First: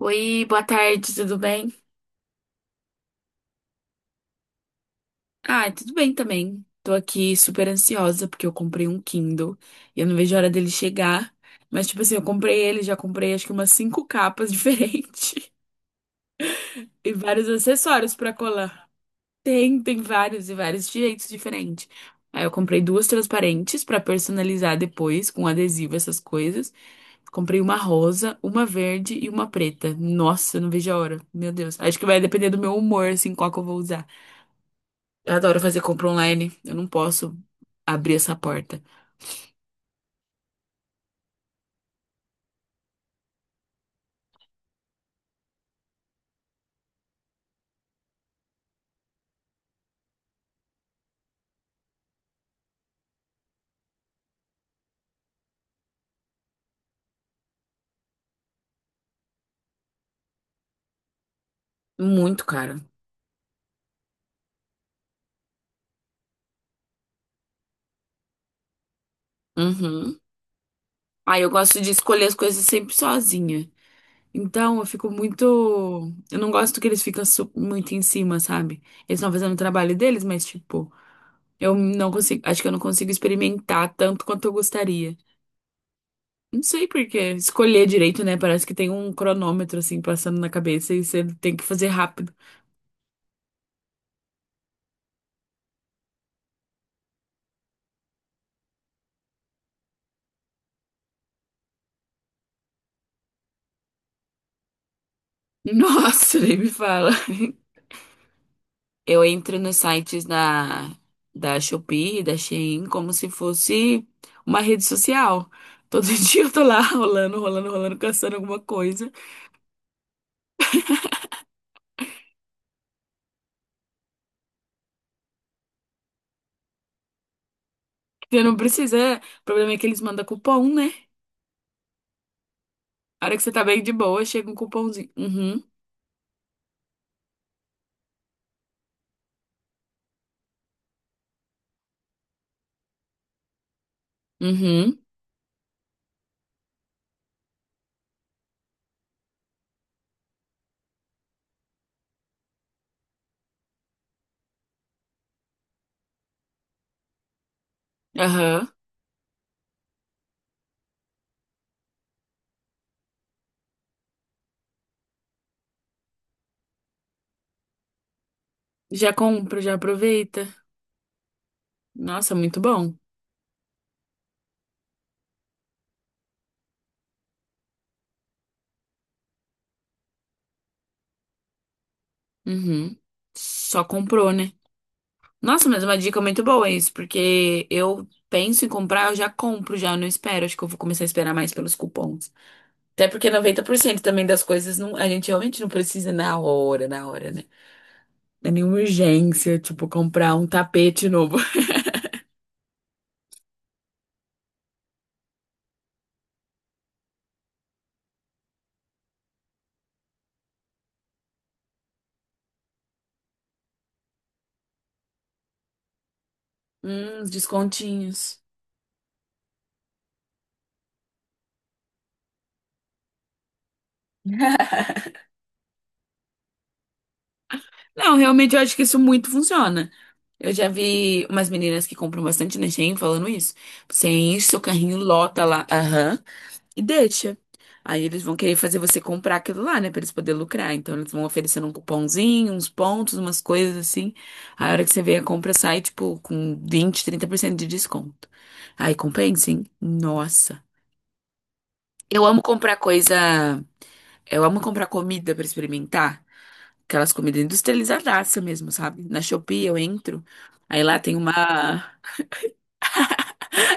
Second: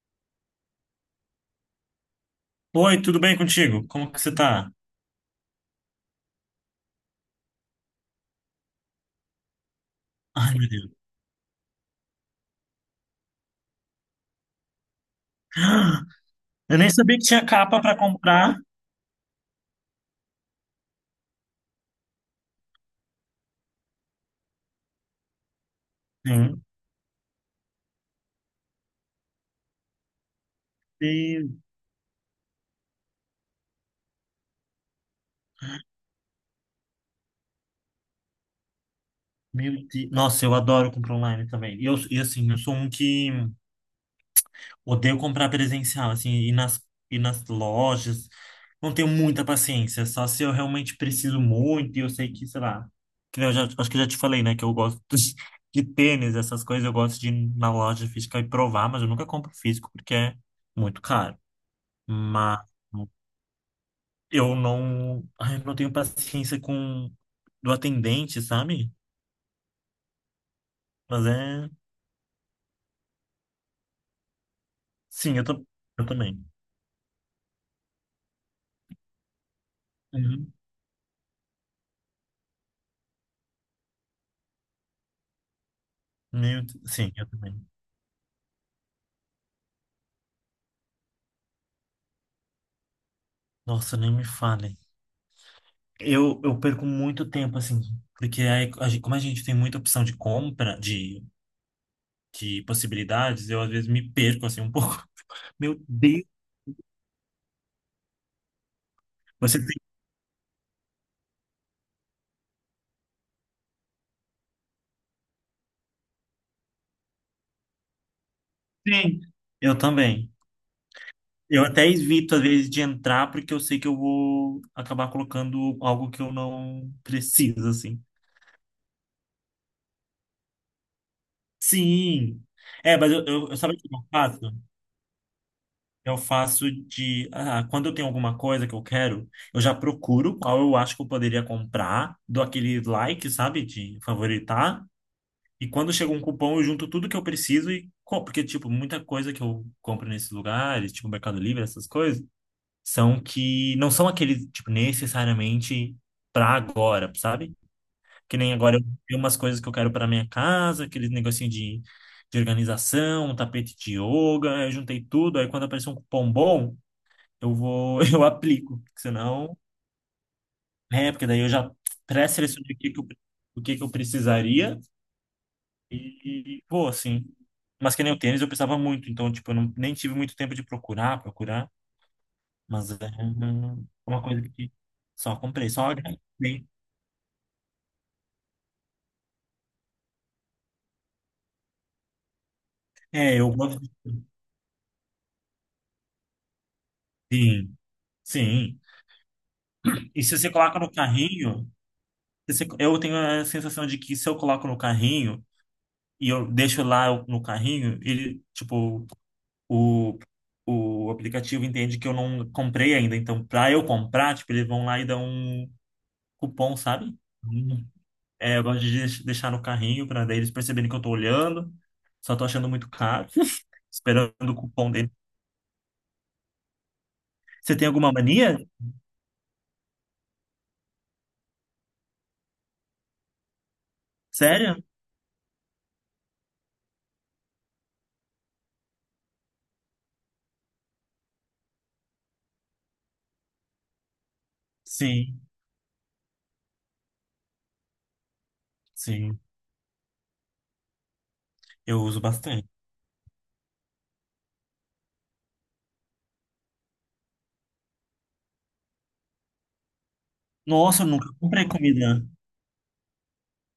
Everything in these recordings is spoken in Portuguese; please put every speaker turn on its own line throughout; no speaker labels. Oi, boa tarde, tudo bem?
Oi, tudo bem contigo? Como que você tá?
Ah, tudo bem também. Tô aqui super ansiosa porque eu comprei um Kindle e eu não vejo a hora
Ai, meu
dele
Deus.
chegar. Mas, tipo assim, eu comprei ele, já comprei acho que umas cinco capas diferentes
Eu nem
e
sabia que tinha
vários
capa pra
acessórios pra
comprar.
colar. Tem vários e vários de jeitos diferentes. Aí eu comprei duas transparentes pra personalizar depois com adesivo, essas
Meu
coisas. Comprei uma rosa, uma verde e uma preta. Nossa, eu não vejo a hora.
Deus,
Meu Deus. Acho que vai depender do meu humor, assim, qual que eu vou usar. Eu adoro fazer compra online. Eu não posso abrir essa porta.
meu Deus. Nossa, eu adoro comprar online também. E, assim, eu sou um que odeio comprar presencial, assim, e nas lojas. Não tenho muita paciência, só se eu realmente preciso muito e eu sei que, sei lá. Que nem eu já- Acho que eu já te falei, né, que eu gosto de tênis, essas coisas. Eu gosto de ir na loja física e provar, mas eu nunca compro físico porque é muito caro.
Muito
Mas.
cara.
Eu não, ai, eu não tenho paciência com do atendente, sabe?
Uhum.
Mas
Ah, eu
é,
gosto de escolher as coisas sempre sozinha. Então, eu fico
sim,
muito.
eu
Eu
também.
não gosto que eles ficam muito em cima, sabe? Eles estão fazendo o trabalho deles, mas,
Uhum.
tipo, eu não consigo. Acho que eu não consigo experimentar tanto quanto eu gostaria. Não
Meu,
sei por
sim, eu
quê.
também.
Escolher direito, né? Parece que tem um cronômetro, assim, passando na cabeça e você tem que fazer rápido.
Nossa, nem me fale. Eu perco muito tempo assim, porque aí, como a gente tem muita opção de compra, de possibilidades, eu às vezes me perco assim um pouco. Meu Deus,
Nossa, nem me fala. Eu entro
você
nos
tem?
sites da, da Shopee, da Shein, como se fosse uma rede social. Todo dia eu tô lá rolando, rolando, rolando, caçando alguma coisa.
Sim, eu também. Eu até evito às vezes de entrar porque eu sei que eu vou acabar colocando algo que eu não preciso assim.
Você não precisa. O problema é que eles mandam cupom, né?
Sim. É, mas
A hora que você tá
sabe o
bem
que
de
eu
boa,
faço?
chega um cupomzinho. Uhum,
Eu faço de. Ah, quando eu tenho alguma coisa que eu quero, eu já procuro qual eu acho que eu poderia comprar, dou aquele like, sabe? De favoritar.
uhum,
E quando chega um cupom, eu junto tudo que eu preciso e compro. Porque, tipo, muita coisa que eu compro nesses lugares, tipo Mercado Livre, essas coisas, são que não são aqueles, tipo, necessariamente pra agora, sabe? Que nem
aham.
agora eu tenho umas coisas que eu quero para minha casa, aquele negocinho de organização, um tapete de yoga, eu juntei tudo, aí quando aparecer um cupom bom, eu aplico,
Já
senão,
compra, já aproveita.
é, porque daí eu já
Nossa, muito
pré-selecionei o que
bom.
que eu, o que que eu precisaria e vou assim. Mas que nem o tênis eu precisava muito, então tipo, eu não, nem tive muito tempo de procurar, procurar, mas
Uhum.
é
Só
uma
comprou,
coisa
né?
que só
Nossa,
comprei,
mas
só
uma dica muito boa
agradei.
isso, porque eu penso em comprar, eu já compro, já não espero. Acho que eu vou começar a esperar mais pelos cupons. Até porque
É, eu
noventa por
gosto de.
cento também das coisas não, a gente realmente não precisa na hora, né?
Sim,
Não é nenhuma
sim.
urgência, tipo,
E
comprar
se
um
você coloca no
tapete novo.
carrinho. Eu tenho a sensação de que se eu coloco no carrinho e eu deixo lá no carrinho, ele, tipo, o, o aplicativo entende que eu não comprei ainda. Então, pra eu comprar, tipo, eles vão lá e dão um cupom, sabe?
Os
Hum.
descontinhos.
É, eu gosto de deixar no carrinho pra daí eles perceberem que eu tô olhando. Só tô achando muito caro, esperando o cupom dele. Você tem alguma
Não, realmente
mania?
eu acho que isso muito funciona. Eu já vi umas meninas que compram bastante na Shein falando isso. Você enche seu
Sério?
carrinho, lota lá. Aham. E deixa. Aí eles vão querer fazer você comprar aquilo lá, né? Pra eles poderem lucrar. Então eles vão oferecendo um cupomzinho, uns pontos, umas coisas assim. A hora que você vê a
Sim,
compra sai, tipo, com 20, 30% de desconto. Aí
sim.
compensa, hein? Nossa.
Eu uso
Eu amo
bastante.
comprar coisa. Eu amo comprar comida pra experimentar. Aquelas comidas industrializadaça mesmo, sabe? Na Shopee eu entro. Aí lá
Nossa, eu
tem
nunca
uma.
comprei comida.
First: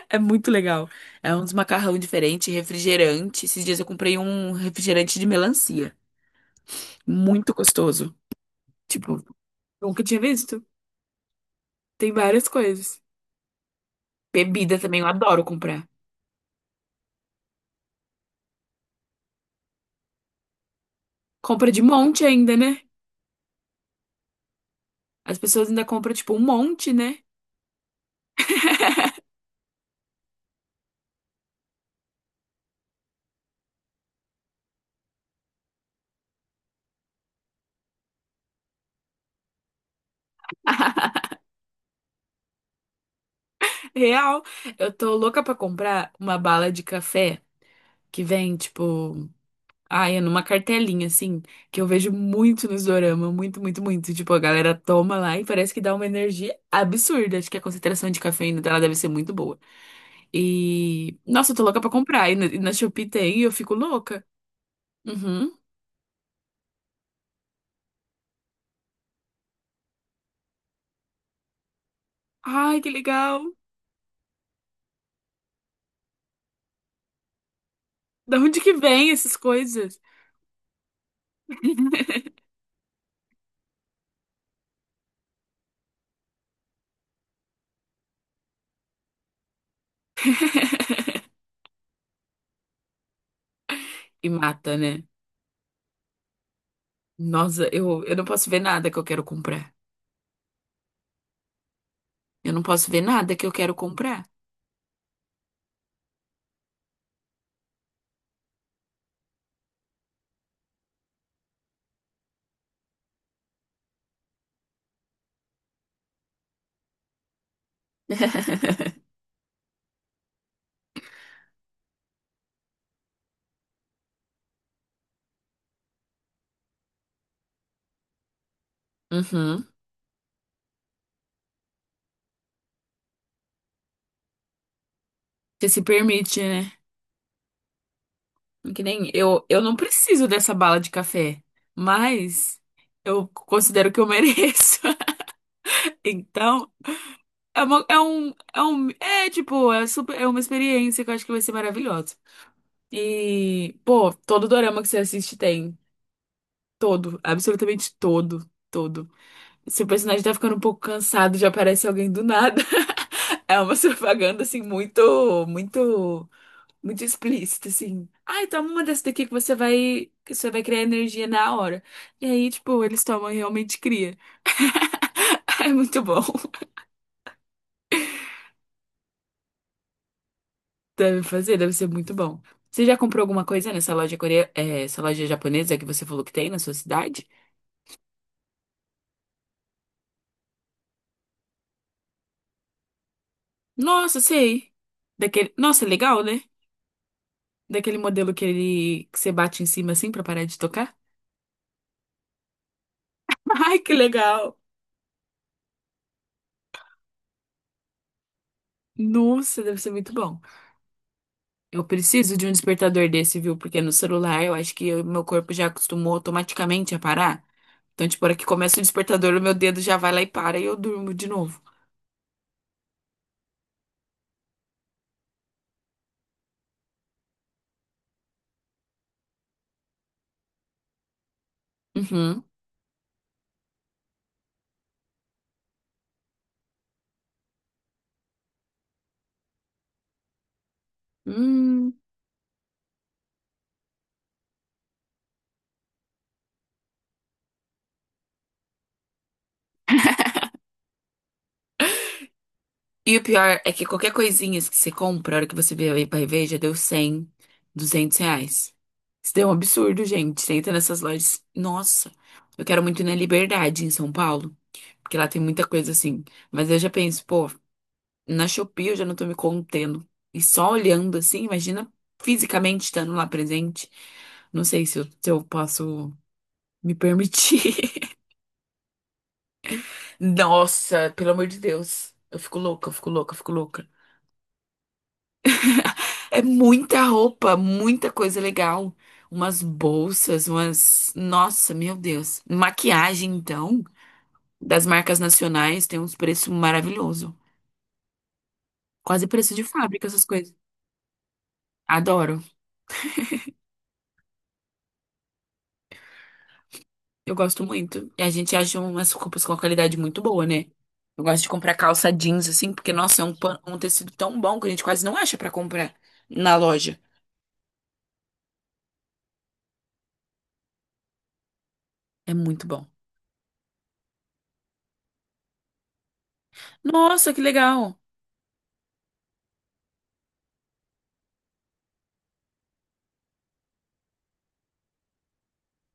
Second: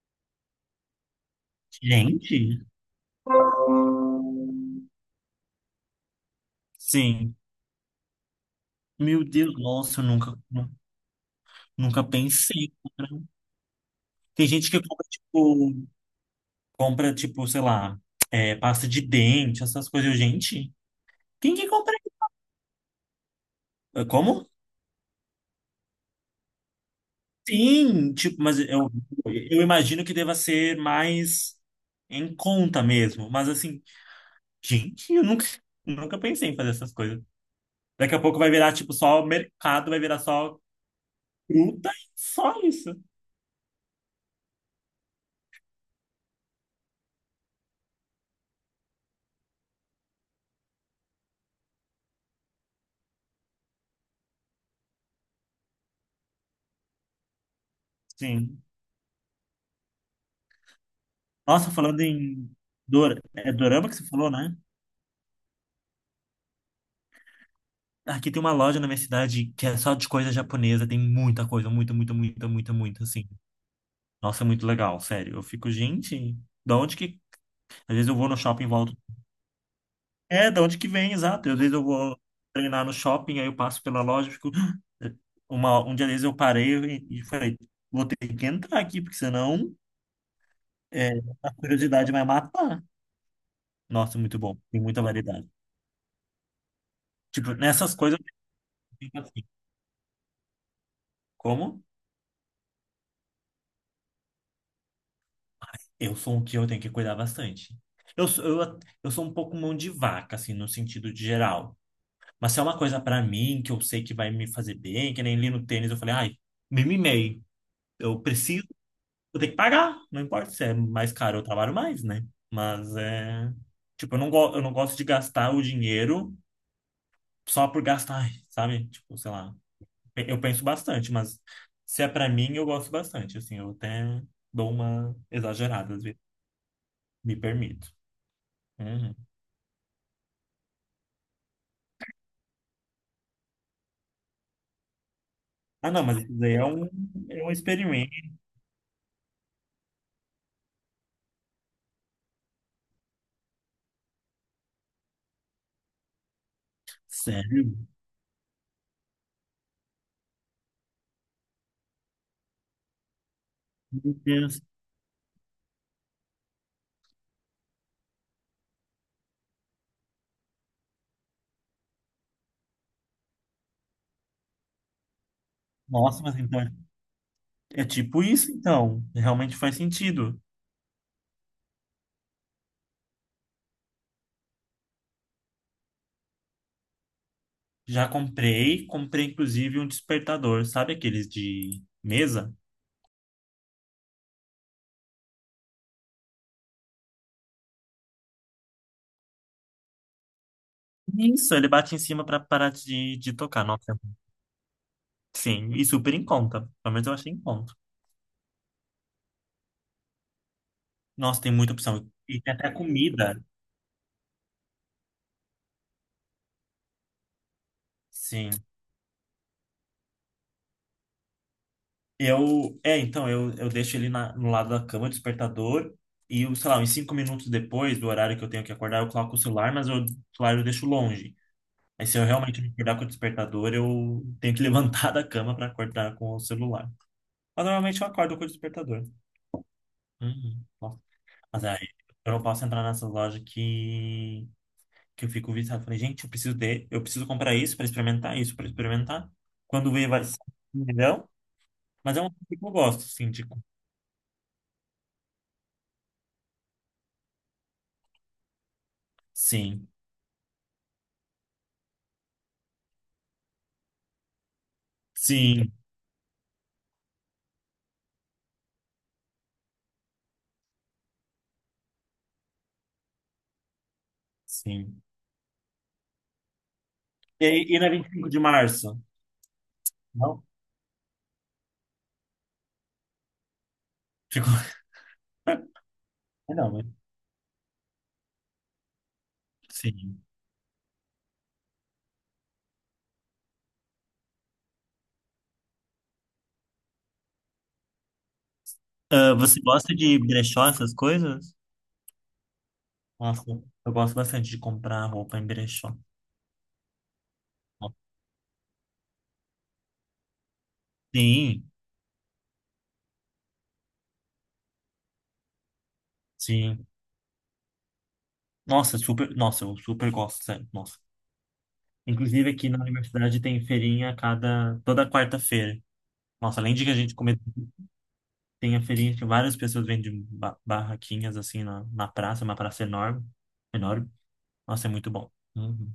É muito legal. É uns macarrão diferente,
Gente.
refrigerante. Esses dias eu comprei um refrigerante de melancia.
Sim.
Muito gostoso. Tipo,
Meu Deus, nossa,
nunca
eu
tinha visto.
nunca
Tem várias
pensei em
coisas.
comprar. Tem gente
Bebida
que
também, eu adoro comprar.
compra, tipo, sei lá, é, pasta de dente, essas coisas. Eu, gente, quem que
Compra de
compra
monte ainda, né?
isso? É, como?
As pessoas ainda compram, tipo, um monte, né?
Sim, tipo, mas eu imagino que deva ser mais em conta mesmo. Mas assim, gente, eu nunca, nunca pensei em fazer essas coisas. Daqui a pouco vai virar, tipo, só mercado, vai virar só fruta e só isso.
Real. Eu tô louca pra comprar uma bala de café que vem, tipo, ai, é numa cartelinha, assim, que eu vejo muito nos dorama. Muito, muito, muito. Tipo, a galera toma lá e parece que dá uma energia absurda. Acho que a concentração de cafeína
Sim.
dela deve ser muito boa. E, nossa, eu tô
Nossa,
louca pra
falando
comprar.
em
E na Shopee tem, e eu fico
dorama que você
louca.
falou, né?
Uhum.
Aqui tem uma loja na minha cidade que é só de coisa japonesa, tem muita coisa, muita, muita, muita, muita,
Ai, que
muita, assim.
legal.
Nossa, é muito legal, sério. Eu fico, gente, da onde que. Às vezes eu vou no
Da onde
shopping e
que
volto.
vem essas coisas?
É, da onde que vem, exato. Às vezes eu vou treinar no shopping, aí eu passo pela loja e fico. Um dia desses eu parei e falei, vou ter que entrar aqui, porque senão é, a curiosidade vai matar. Nossa,
E
muito bom.
mata,
Tem muita
né?
variedade. Tipo,
Nossa,
nessas
eu
coisas
não posso ver nada
eu
que eu
fico
quero
assim.
comprar.
Como?
Eu não posso ver nada que eu quero comprar.
Eu sou um que eu tenho que cuidar bastante. Eu sou um pouco mão de vaca, assim, no sentido de geral. Mas se é uma coisa pra mim que eu sei que vai me fazer bem, que nem li no tênis, eu falei, ai, me mimei. Eu preciso, eu tenho que pagar. Não importa se é mais caro, eu trabalho mais, né? Mas é. Tipo, eu não gosto de gastar o dinheiro só por gastar, ai, sabe? Tipo, sei lá.
Uhum.
Eu penso bastante, mas se é pra mim, eu gosto bastante. Assim, eu até dou uma
Você se
exagerada, às vezes,
permite, né?
me permito.
Que nem
Uhum.
eu, eu não preciso dessa bala de café, mas eu considero que eu mereço.
Ah, não, mas isso daí
Então,
é um
é uma, é
experimento.
um, é um, é tipo, é super, é uma experiência que eu acho que vai ser maravilhosa. E, pô, todo dorama que você assiste tem. Todo,
Sério?
absolutamente todo, todo. Se o personagem tá ficando um pouco cansado, já aparece alguém do nada. É uma
Meu
propaganda, assim,
Deus.
muito, muito, muito explícita, assim. Ai, toma uma dessa daqui que você vai criar energia na hora. E aí, tipo, eles tomam e realmente cria. É muito bom.
Nossa, mas então é tipo isso, então. Realmente faz sentido.
Deve fazer, deve ser muito bom. Você já comprou alguma coisa nessa loja coreana, essa loja japonesa que você falou que tem na sua cidade?
Já comprei, comprei inclusive um despertador, sabe aqueles de mesa?
Nossa, sei. Daquele... Nossa, legal, né? Daquele modelo que ele que você bate em cima assim pra parar de tocar?
Isso, ele bate em cima para parar de tocar.
Ai, que
Nossa,
legal!
sim, e super em conta. Pelo menos eu achei em conta.
Nossa, deve ser muito bom.
Nossa, tem muita
Eu
opção.
preciso
E
de um
tem até
despertador desse,
comida.
viu? Porque no celular eu acho que o meu corpo já acostumou automaticamente a parar. Então, tipo, a hora que
Sim.
começa o despertador, o meu dedo já vai lá e para e eu durmo de novo.
Então, eu deixo ele no lado da cama, despertador, e, eu, sei lá, uns 5 minutos depois do horário que eu tenho que acordar, eu coloco o celular, mas o celular eu deixo longe. Aí se eu
Uhum.
realmente me acordar com o despertador, eu tenho que levantar da cama para acordar com o celular. Mas normalmente eu acordo com o despertador. Uhum. Nossa. Mas aí
Hum.
eu não posso entrar nessas lojas que eu fico viciado. Falei, gente, eu preciso comprar isso para experimentar, isso para experimentar. Quando vê, vai ser 1 milhão. Mas é um coisa que eu gosto,
E o
assim, de,
pior é que qualquer coisinha que você compra, a hora que você vê aí vai ver, já deu 100, R$ 200. Isso deu um
sim.
absurdo, gente. Você entra nessas lojas. Nossa, eu quero muito ir na Liberdade, em São Paulo, porque lá tem muita
Sim,
coisa assim. Mas eu já penso, pô, na Shopee eu já não tô me contendo. E só olhando assim, imagina fisicamente estando lá presente. Não sei se
sim.
eu, se eu posso me
E na vinte
permitir.
e cinco de março? Não?
Nossa, pelo amor de Deus. Eu fico louca, eu fico louca, eu fico louca.
Ficou.
É
Não, mas
muita roupa, muita coisa legal. Umas
sim.
bolsas, umas. Nossa, meu Deus. Maquiagem, então, das marcas nacionais tem uns preços maravilhosos. Quase
Ah,
preço
você
de
gosta
fábrica,
de
essas coisas.
brechó, essas coisas?
Adoro.
Nossa, eu gosto bastante de comprar roupa em brechó.
Eu gosto muito. E a gente acha umas roupas com uma qualidade muito boa, né? Eu gosto de
Sim,
comprar calça jeans, assim, porque, nossa, é um, um tecido tão bom que a gente quase não acha pra comprar na
sim.
loja.
Nossa, super. Nossa, eu super gosto, sério. Nossa.
É
Inclusive
muito
aqui na
bom.
universidade tem feirinha toda quarta-feira. Nossa, além de que a gente
Nossa,
come,
que legal.
tem a feirinha que várias pessoas vendem barraquinhas assim na praça, uma praça enorme. Enorme. Nossa, é muito bom. Uhum.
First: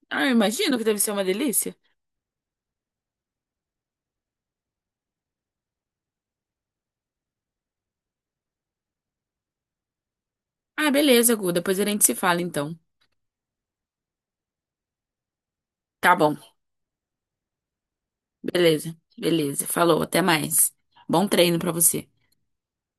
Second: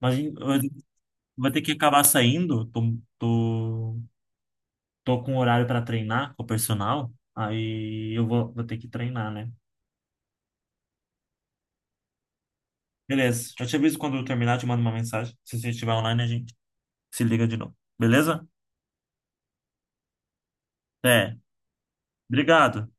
Mas.
Ah, eu imagino que deve ser uma
Vou ter que
delícia.
acabar saindo. Tô, tô com horário para treinar com o personal. Aí eu vou ter que treinar, né?
Ah, beleza, Gu. Depois a gente se fala, então.
Beleza. Eu te aviso quando eu terminar, te mando uma mensagem. Se você estiver
Tá
online, a
bom,
gente se liga de novo. Beleza?
beleza, beleza. Falou, até mais. Bom
É.
treino pra você.
Obrigado.